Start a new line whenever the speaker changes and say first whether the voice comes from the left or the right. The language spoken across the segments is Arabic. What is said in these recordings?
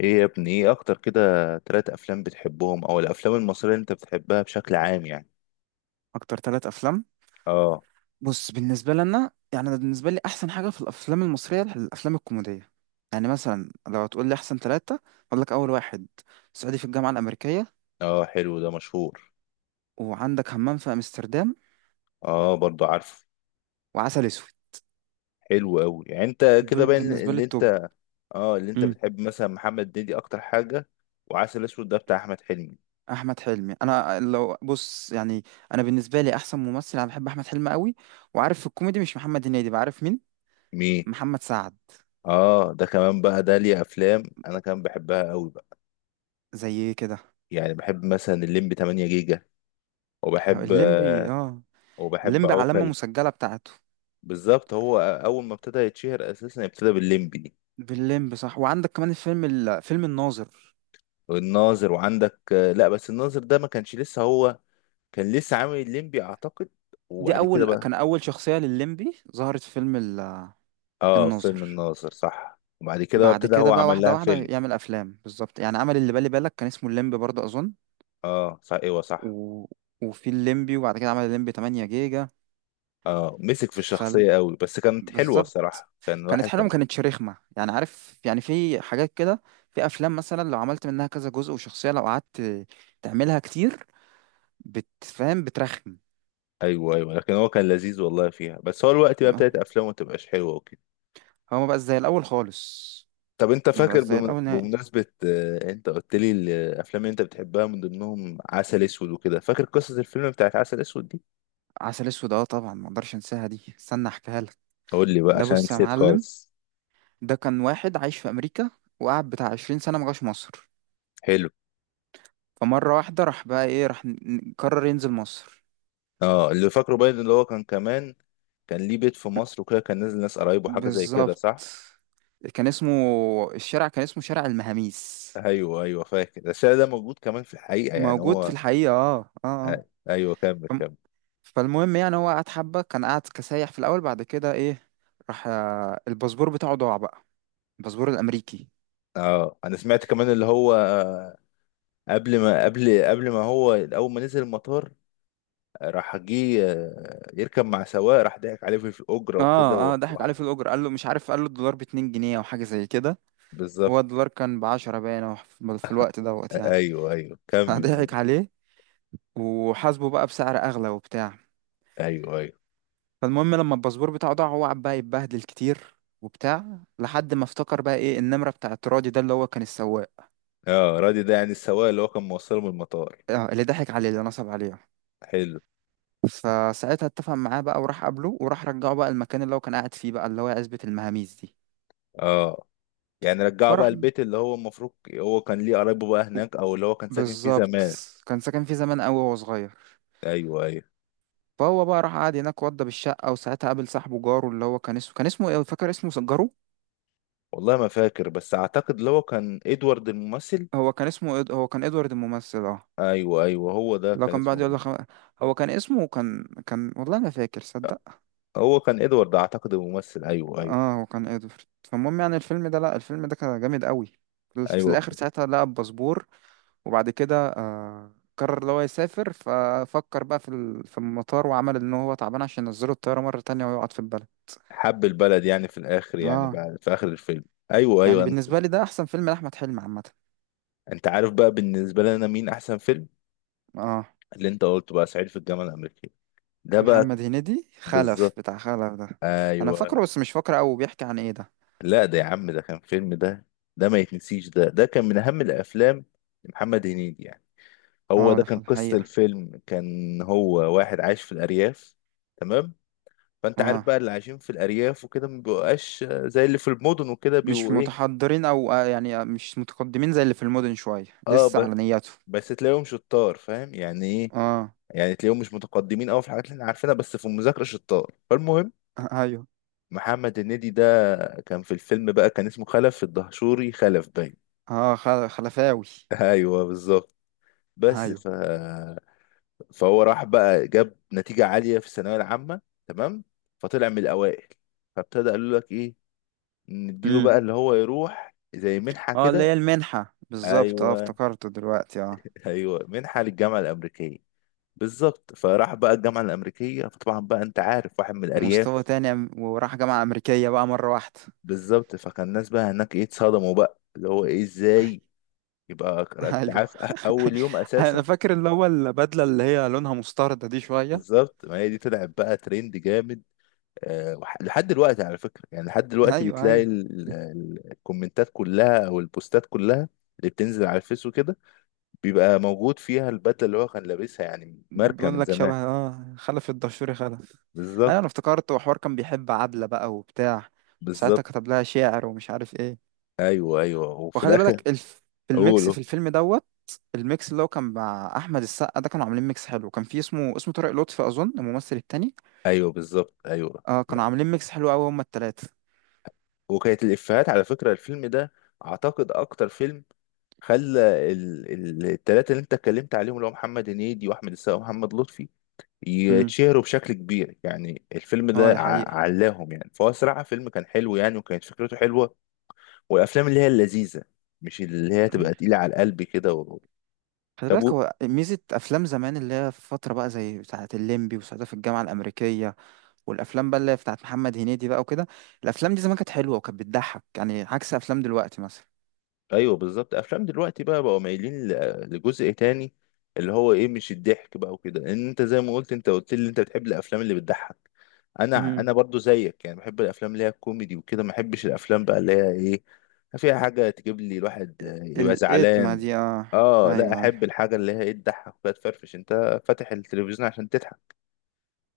left: ايه يا ابني، ايه اكتر كده؟ تلات افلام بتحبهم او الافلام المصرية اللي انت بتحبها بشكل عام يعني.
right: اكتر ثلاث افلام.
left: اه.
right: بص، بالنسبه لنا يعني أنا بالنسبه لي احسن حاجه في الافلام المصريه الافلام الكوميديه. يعني مثلا لو هتقول لي احسن ثلاثه، اقول لك اول واحد: صعيدي في الجامعه الامريكيه،
left: اه حلو، ده مشهور.
right: وعندك همام في امستردام،
left: اه برضو عارفه.
right: وعسل اسود.
left: حلو قوي، يعني انت كده
right: دول
left: باين
right: بالنسبه لي
left: اللي
right: التوب.
left: انت. اه، اللي انت
right: امم
left: بتحب مثلا محمد هنيدي اكتر حاجة؟ وعسل اسود ده بتاع احمد حلمي؟
right: احمد حلمي، انا لو بص يعني، انا بالنسبه لي احسن ممثل، انا بحب احمد حلمي قوي. وعارف في الكوميدي، مش محمد هنيدي، بعرف مين؟
left: مين؟
right: محمد سعد.
left: اه ده كمان بقى، ده ليه افلام انا كمان بحبها قوي بقى.
right: زي كده
left: يعني بحب مثلا الليمبي 8 جيجا، وبحب
right: الليمبي،
left: آه،
right: اه.
left: وبحب
right: الليمبي علامه
left: عوكل.
right: مسجله بتاعته.
left: بالظبط، هو اول ما ابتدى يتشهر اساسا ابتدى بالليمبي.
right: بالليمبي صح، وعندك كمان الفيلم فيلم الناظر.
left: والناظر، وعندك لا بس الناظر ده ما كانش لسه هو، كان لسه عامل الليمبي اعتقد،
right: دي
left: وبعد كده بقى.
right: اول شخصية للليمبي ظهرت في فيلم
left: اه فيلم
right: الناظر.
left: الناظر صح، وبعد كده بقى
right: بعد
left: ابتدى
right: كده
left: هو
right: بقى
left: عمل
right: واحدة
left: لها
right: واحدة
left: فيلم.
right: يعمل افلام بالظبط. يعني عمل اللي بالي بالك كان اسمه الليمبي برضه اظن.
left: اه صح، ايوه صح.
right: و... وفي الليمبي، وبعد كده عمل الليمبي 8 جيجا.
left: اه مسك في
right: ف
left: الشخصية قوي بس كانت حلوة
right: بالظبط،
left: الصراحة، كان
right: كانت
left: واحد
right: حلوة، ما
left: كان.
right: كانتش رخمة. يعني عارف، يعني في حاجات كده، في افلام مثلا لو عملت منها كذا جزء، وشخصية لو قعدت تعملها كتير بتفهم بترخم
left: ايوه ايوه، لكن هو كان لذيذ والله فيها، بس هو الوقت بقى
right: آه.
left: ابتدت افلامه ما تبقاش حلوة وكده.
right: هو ما بقى زي الاول خالص.
left: طب انت
right: ما بقاش
left: فاكر
right: زي الاول نهائي.
left: بمناسبة انت قلت لي الافلام اللي انت بتحبها من ضمنهم عسل اسود وكده، فاكر قصة الفيلم بتاعت عسل اسود دي؟
right: عسل اسود، اه طبعا ما اقدرش انساها دي، استنى احكيها لك.
left: قول لي بقى
right: ده
left: عشان
right: بص يا
left: نسيت
right: معلم،
left: خالص.
right: ده كان واحد عايش في امريكا، وقعد بتاع 20 سنه ما جاش مصر.
left: حلو.
right: فمره واحده راح بقى ايه، راح قرر ينزل مصر.
left: اه اللي فاكره باين اللي هو كان كمان، كان ليه بيت في مصر وكده، كان نازل ناس قرايبه حاجه زي كده
right: بالظبط.
left: صح.
right: كان اسمه الشارع، كان اسمه شارع المهاميس.
left: ايوه ايوه فاكر، ده الشارع ده موجود كمان في الحقيقه، يعني
right: موجود في
left: هو.
right: الحقيقه، اه اه
left: آه،
right: آه.
left: ايوه، كمل
right: فم-
left: كمل.
right: فالمهم يعني هو قعد حبه، كان قاعد كسايح في الاول، بعد كده ايه، راح الباسبور بتاعه ضاع بقى، الباسبور الامريكي.
left: اه انا سمعت كمان اللي هو قبل ما هو اول ما نزل المطار، راح جه يركب مع سواق، راح ضحك عليه في الاجره وكده
right: اه اه، ضحك عليه في الاجر، قال له مش عارف، قال له الدولار ب 2 جنيه او حاجه زي كده.
left: بالظبط.
right: هو الدولار كان ب 10، باين أو في الوقت دوت يعني.
left: ايوه ايوه كمل
right: فضحك
left: مو.
right: عليه وحاسبه بقى بسعر اغلى وبتاع.
left: ايوه ايوه.
right: فالمهم لما الباسبور بتاعه ضاع، هو قعد بقى يتبهدل كتير وبتاع، لحد ما افتكر بقى ايه النمره بتاعت راضي ده اللي هو كان السواق.
left: اه رادي ده يعني السواق اللي هو كان موصله من المطار.
right: اللي ضحك عليه، اللي نصب عليه.
left: حلو.
right: فساعتها اتفق معاه بقى، وراح قابله، وراح رجعه بقى المكان اللي هو كان قاعد فيه بقى، اللي هو عزبة المهاميز دي.
left: اه، يعني رجعه بقى
right: فراح ب-
left: البيت اللي هو المفروض هو كان ليه قرايبه بقى هناك، او اللي هو كان ساكن فيه
right: بالظبط،
left: زمان.
right: كان ساكن فيه زمان قوي وهو صغير.
left: ايوه ايوه.
right: فهو بقى راح قعد هناك وضى بالشقة، وساعتها قابل صاحبه جاره اللي هو كان اسمه ايه، فاكر اسمه، جاره.
left: والله ما فاكر بس اعتقد اللي هو كان ادوارد الممثل.
right: هو كان اسمه، هو كان ادوارد الممثل، اه.
left: ايوه ايوه هو ده
right: لو
left: كان
right: كان بيقعد يقول
left: اسمه.
right: لك، هو كان اسمه، كان والله ما فاكر صدق.
left: هو كان ادوارد اعتقد الممثل، ايوه ايوه
right: اه هو كان ادوارد. فالمهم يعني الفيلم ده، لا الفيلم ده كان جامد قوي. في
left: ايوه.
right: الاخر ساعتها لقى الباسبور، وبعد كده قرر اللي هو يسافر، ففكر بقى في المطار، وعمل ان هو تعبان عشان ينزله الطيارة مرة تانية ويقعد في البلد.
left: حب البلد يعني في الاخر، يعني
right: اه،
left: بعد في اخر الفيلم. ايوه
right: يعني
left: ايوه. انت،
right: بالنسبة لي ده احسن فيلم لأحمد حلمي عامة.
left: انت عارف بقى بالنسبه لنا مين احسن فيلم؟
right: اه،
left: اللي انت قلته بقى، صعيدي في الجامعه الامريكيه ده بقى.
right: محمد هنيدي، خلف،
left: بالظبط.
right: بتاع خلف ده. انا فاكره
left: ايوه.
right: بس مش فاكره قوي، بيحكي عن ايه ده؟
left: لا ده يا عم ده كان فيلم، ده ما يتنسيش، ده كان من أهم الأفلام لمحمد هنيدي يعني. هو
right: اه ده
left: ده كان قصة
right: الحقيقة.
left: الفيلم، كان هو واحد عايش في الأرياف. تمام. فأنت عارف
right: اه،
left: بقى اللي عايشين في الأرياف وكده ما بيبقاش زي اللي في المدن وكده،
right: مش
left: بيبقوا إيه.
right: متحضرين او مش متقدمين زي اللي في المدن، شوية
left: أه
right: لسه
left: ب-
right: على نياته.
left: بس تلاقيهم شطار، فاهم يعني إيه.
right: اه،
left: يعني تلاقيهم مش متقدمين قوي في الحاجات اللي احنا عارفينها، بس في المذاكره شطار. فالمهم،
right: ايوه.
left: محمد هنيدي ده كان في الفيلم بقى كان اسمه خلف الدهشوري، خلف باين.
right: اه، خلفاوي.
left: ايوه بالظبط. بس
right: ايوه.
left: ف فهو راح بقى جاب نتيجة عالية في الثانوية العامة. تمام. فطلع من الأوائل، فابتدى قالوا لك إيه، نديله
right: امم.
left: بقى اللي هو يروح زي منحة
right: اه، اللي هي
left: كده.
right: المنحة بالظبط، اه
left: أيوه.
right: افتكرته دلوقتي، اه.
left: أيوه، منحة للجامعة الأمريكية. بالظبط، فراح بقى الجامعة الأمريكية، فطبعا بقى أنت عارف واحد من
right: مستوى
left: الأرياف.
right: تاني، وراح جامعة أمريكية بقى مرة واحدة.
left: بالظبط، فكان الناس بقى هناك إيه، اتصدموا بقى اللي هو إيه، إزاي يبقى أنت
right: ايوه.
left: عارف. أول يوم
right: انا
left: أساسا.
right: فاكر اللي هو البدلة اللي هي لونها مستردة دي شوية.
left: بالظبط، ما هي دي طلعت بقى ترند جامد. لحد دلوقتي على فكرة، يعني لحد دلوقتي
right: ايوه
left: بتلاقي
right: ايوه.
left: الكومنتات كلها او البوستات كلها اللي بتنزل على الفيس وكده بيبقى موجود فيها البدلة اللي هو كان لابسها، يعني ماركة
right: بقول
left: من
right: لك
left: زمان.
right: شبه خلف الدشوري خلف. انا
left: بالظبط.
right: افتكرت، وحوار كان بيحب عبلة بقى وبتاع. ساعتها
left: بالظبط.
right: كتب لها شعر ومش عارف ايه.
left: ايوه ايوه، وفي
right: وخلي
left: الاخر
right: بالك في الميكس
left: اقوله.
right: في الفيلم دوت، الميكس اللي هو كان مع احمد السقا ده كانوا عاملين ميكس حلو. كان في اسمه طارق لطفي اظن، الممثل التاني.
left: ايوه بالظبط. ايوه.
right: اه، كانوا
left: لا.
right: عاملين ميكس حلو قوي هما التلاتة.
left: وكانت الافيهات على فكرة الفيلم ده، اعتقد اكتر فيلم خلى التلاتة اللي انت اتكلمت عليهم، اللي هو محمد هنيدي واحمد السقا ومحمد لطفي،
right: امم.
left: يتشهروا بشكل كبير، يعني الفيلم ده
right: اه دي حقيقة.
left: علاهم يعني. فهو صراحة فيلم كان حلو يعني، وكانت فكرته حلوة. والأفلام اللي هي اللذيذة، مش اللي هي تبقى
right: أيوة.
left: تقيلة على القلب كده
right: خلي
left: طب.
right: بالك هو ميزة أفلام زمان اللي هي في فترة بقى زي بتاعة الليمبي، وساعتها في الجامعة الأمريكية، والافلام بقى اللي هي بتاعت محمد هنيدي بقى وكده. الافلام دي زمان كانت حلوه وكانت بتضحك، يعني عكس افلام دلوقتي مثلا.
left: ايوه بالظبط، افلام دلوقتي بقى بقوا مايلين لجزء تاني، اللي هو ايه، مش الضحك بقى وكده، لان انت زي ما قلت، انت قلت لي انت بتحب الافلام اللي بتضحك. انا
right: مم.
left: انا برضو زيك يعني، بحب الافلام اللي هي الكوميدي وكده، ما بحبش الافلام بقى اللي هي ايه، فيها حاجه تجيب لي الواحد يبقى
right: الاتما
left: زعلان.
right: دي، اه.
left: اه، لا
right: ايوه ايوه
left: احب الحاجه اللي هي ايه، تضحك بقى، تفرفش انت فاتح التلفزيون عشان تضحك،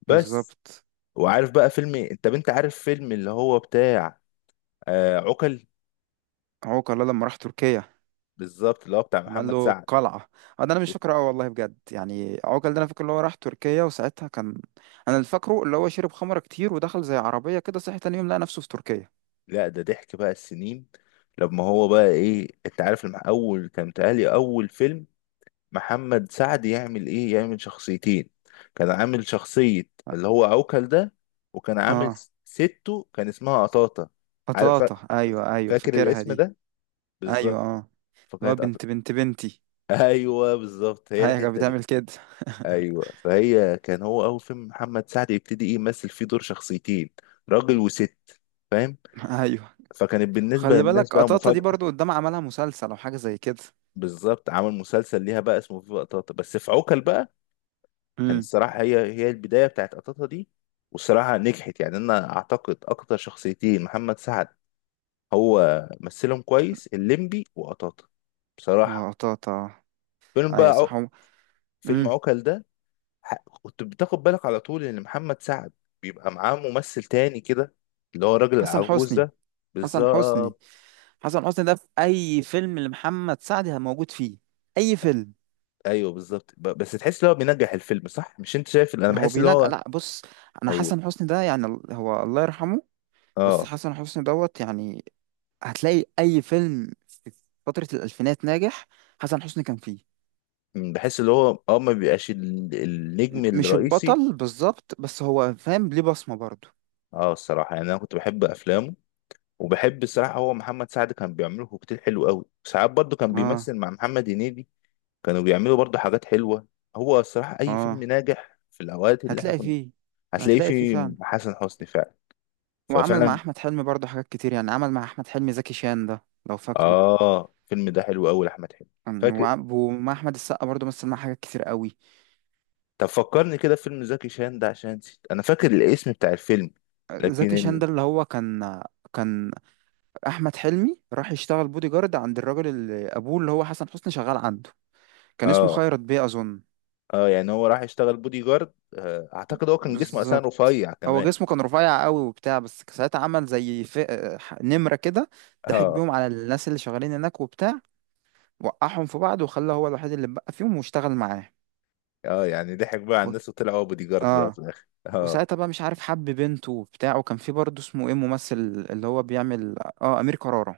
left: بس.
right: بالظبط.
left: وعارف بقى فيلم، انت عارف فيلم اللي هو بتاع آه عقل.
right: عوكل ده لما راح تركيا،
left: بالظبط، اللي هو بتاع
right: لما قال
left: محمد
right: له
left: سعد.
right: قلعه. ده انا مش فاكره، اه والله بجد، يعني عوكل ده انا فاكر اللي هو راح تركيا وساعتها كان. انا اللي فاكره اللي هو شرب خمره كتير ودخل زي عربيه كده، صحي تاني يوم لقى نفسه في تركيا.
left: لا ده ضحك بقى السنين، لما هو بقى ايه، انت عارف لما اول كان متهيألي اول فيلم محمد سعد يعمل ايه، يعمل شخصيتين. كان عامل شخصية
right: اه،
left: اللي هو عوكل ده، وكان عامل
right: آه،
left: سته كان اسمها قطاطة. عارف
right: بطاطا، ايوه ايوه
left: فاكر
right: فاكرها
left: الاسم
right: دي.
left: ده.
right: ايوه
left: بالظبط،
right: اه، اللي هو
left: فكانت
right: بنت
left: قطاطة.
right: بنت بنتي.
left: ايوه بالظبط هي
right: هي كانت
left: الحتة دي.
right: بتعمل كده.
left: ايوه، فهي كان هو اول فيلم محمد سعد يبتدي ايه يمثل فيه دور شخصيتين، راجل وست، فاهم.
right: ايوه.
left: فكانت بالنسبة
right: خلي
left: للناس
right: بالك
left: بقى
right: قطاطا دي
left: مفاجأة.
right: برضو قدام عملها مسلسل او حاجه زي كده.
left: بالظبط، عمل مسلسل ليها بقى اسمه فيفا قطاطا، بس في عوكل بقى كان
right: امم.
left: الصراحة هي البداية بتاعت قطاطا دي. والصراحة نجحت، يعني أنا أعتقد أكتر شخصيتين محمد سعد هو مثلهم كويس، الليمبي وقطاطا، بصراحة.
right: وقطاطا.
left: فيلم بقى
right: ايوه صح،
left: فيلم
right: امم.
left: عوكل ده. ح... كنت بتاخد بالك على طول إن محمد سعد بيبقى معاه ممثل تاني كده، اللي هو الراجل
right: حسن
left: العجوز
right: حسني.
left: ده.
right: حسن حسني.
left: بالظبط.
right: حسن حسني ده في اي فيلم لمحمد سعد موجود فيه، اي فيلم.
left: أيوه بالظبط، بس تحس إن هو بينجح الفيلم، صح؟ مش أنت شايف، أنا
right: هو
left: بحس إن
right: بينجح،
left: هو.
right: لا بص، انا
left: أو
right: حسن حسني ده يعني هو الله يرحمه. بس
left: آه.
right: حسن حسني دوت يعني، هتلاقي اي فيلم في فتره الالفينات ناجح حسن حسني كان فيه.
left: بحس اللي هو اه ما بيبقاش النجم
right: مش
left: الرئيسي.
right: البطل بالظبط، بس هو فاهم، ليه بصمه برضو.
left: اه الصراحه يعني انا كنت بحب افلامه، وبحب الصراحه هو محمد سعد كان بيعمله كوكتيل حلو قوي. ساعات برضه كان
right: اه.
left: بيمثل مع محمد هنيدي، كانوا بيعملوا برضه حاجات حلوه. هو الصراحه اي فيلم
right: اه.
left: ناجح في الاوقات اللي احنا
right: هتلاقي
left: كنا،
right: فيه،
left: هتلاقيه
right: هتلاقي فيه
left: فيه.
right: فعلا.
left: حسن حسني فعلا.
right: وعمل مع
left: ففعلا.
right: احمد حلمي برضه حاجات كتير، يعني عمل مع احمد حلمي زكي شان ده لو فاكره.
left: اه الفيلم ده حلو قوي لاحمد حلمي.
right: كان
left: فاكر.
right: ومع احمد السقا برضه مثل معاه حاجات كتير قوي.
left: طب فكرني كده في فيلم زكي شان ده عشان نسيت، انا فاكر الاسم بتاع الفيلم
right: زكي
left: لكن
right: شان
left: ال...
right: ده اللي هو كان، كان احمد حلمي راح يشتغل بودي جارد عند الراجل اللي ابوه اللي هو حسن حسني شغال عنده. كان اسمه
left: اه.
right: خيرت بيه اظن.
left: اه يعني هو راح يشتغل بودي جارد. اعتقد هو كان جسمه اساسا
right: بالظبط،
left: رفيع
right: هو
left: كمان.
right: جسمه كان رفيع قوي وبتاع، بس ساعتها عمل زي نمرة كده، ضحك
left: اه.
right: بيهم على الناس اللي شغالين هناك وبتاع، وقعهم في بعض، وخلى هو الوحيد اللي بقى فيهم، واشتغل معاه.
left: اه يعني ضحك بقى على الناس وطلع هو بودي جارد بقى في
right: اه.
left: الاخر، اه.
right: وساعتها بقى مش عارف حب بنته وبتاع، وكان في برضه اسمه ايه ممثل اللي هو بيعمل، اه امير كرارة.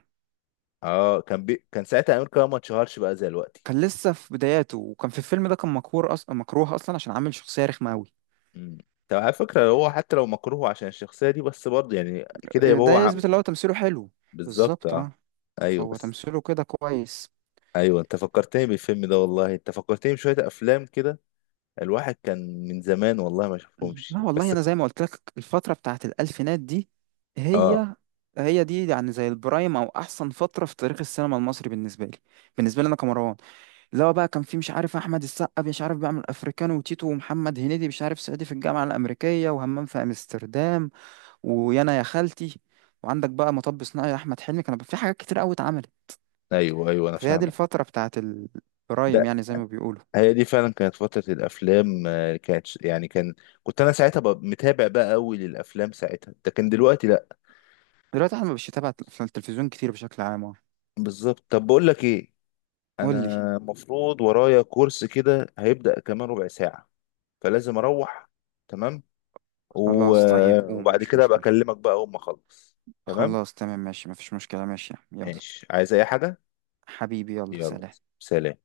left: اه كان كان ساعتها امير كرارة ما اتشهرش بقى زي دلوقتي.
right: كان لسه في بداياته، وكان في الفيلم ده كان مكروه اصلا، مكروه اصلا عشان عامل شخصية رخمة قوي.
left: امم. طب على فكرة هو حتى لو مكروه عشان الشخصية دي، بس برضه يعني كده يبقى
right: ده
left: هو
right: يثبت اللي هو تمثيله حلو.
left: بالظبط
right: بالظبط، اه.
left: اه. ايوه
right: فهو
left: بس.
right: تمثيله كده كويس.
left: ايوه انت فكرتني بالفيلم ده والله، انت فكرتني بشوية افلام كده الواحد كان من زمان والله ما شافهمش
right: لا والله،
left: بس.
right: انا زي ما قلت لك، الفترة بتاعت الالفينات دي
left: اه
right: هي، هي دي يعني زي البرايم، او احسن فترة في تاريخ السينما المصري بالنسبة لي. بالنسبة لي انا كمروان اللي هو بقى، كان في مش عارف احمد السقا مش عارف بيعمل افريكانو وتيتو، ومحمد هنيدي مش عارف صعيدي في الجامعه الامريكيه وهمام في امستردام ويانا يا خالتي، وعندك بقى مطب صناعي. احمد حلمي كان في حاجات كتير قوي اتعملت.
left: ايوه ايوه انا
right: فهي دي
left: فاهمك.
right: الفتره بتاعت البرايم يعني زي ما بيقولوا.
left: هي دي فعلا كانت فترة الأفلام، يعني كان، كنت أنا ساعتها ببقى متابع بقى أوي للأفلام ساعتها، لكن دلوقتي لأ.
right: دلوقتي احنا مش بتابع في التلفزيون كتير بشكل عام.
left: بالظبط. طب بقول لك إيه،
right: قول
left: أنا
right: لي.
left: المفروض ورايا كورس كده هيبدأ كمان ربع ساعة، فلازم أروح. تمام. و...
right: خلاص طيب
left: آه،
right: قوم،
left: وبعد
right: مش
left: كده أبقى
right: مشكله.
left: أكلمك بقى أول ما أخلص. تمام
right: خلاص تمام، ماشي، مفيش مشكله، ماشي يلا.
left: ماشي، عايز أي حاجة؟
right: حبيبي، يلا،
left: يلا،
right: سلام.
left: سلام.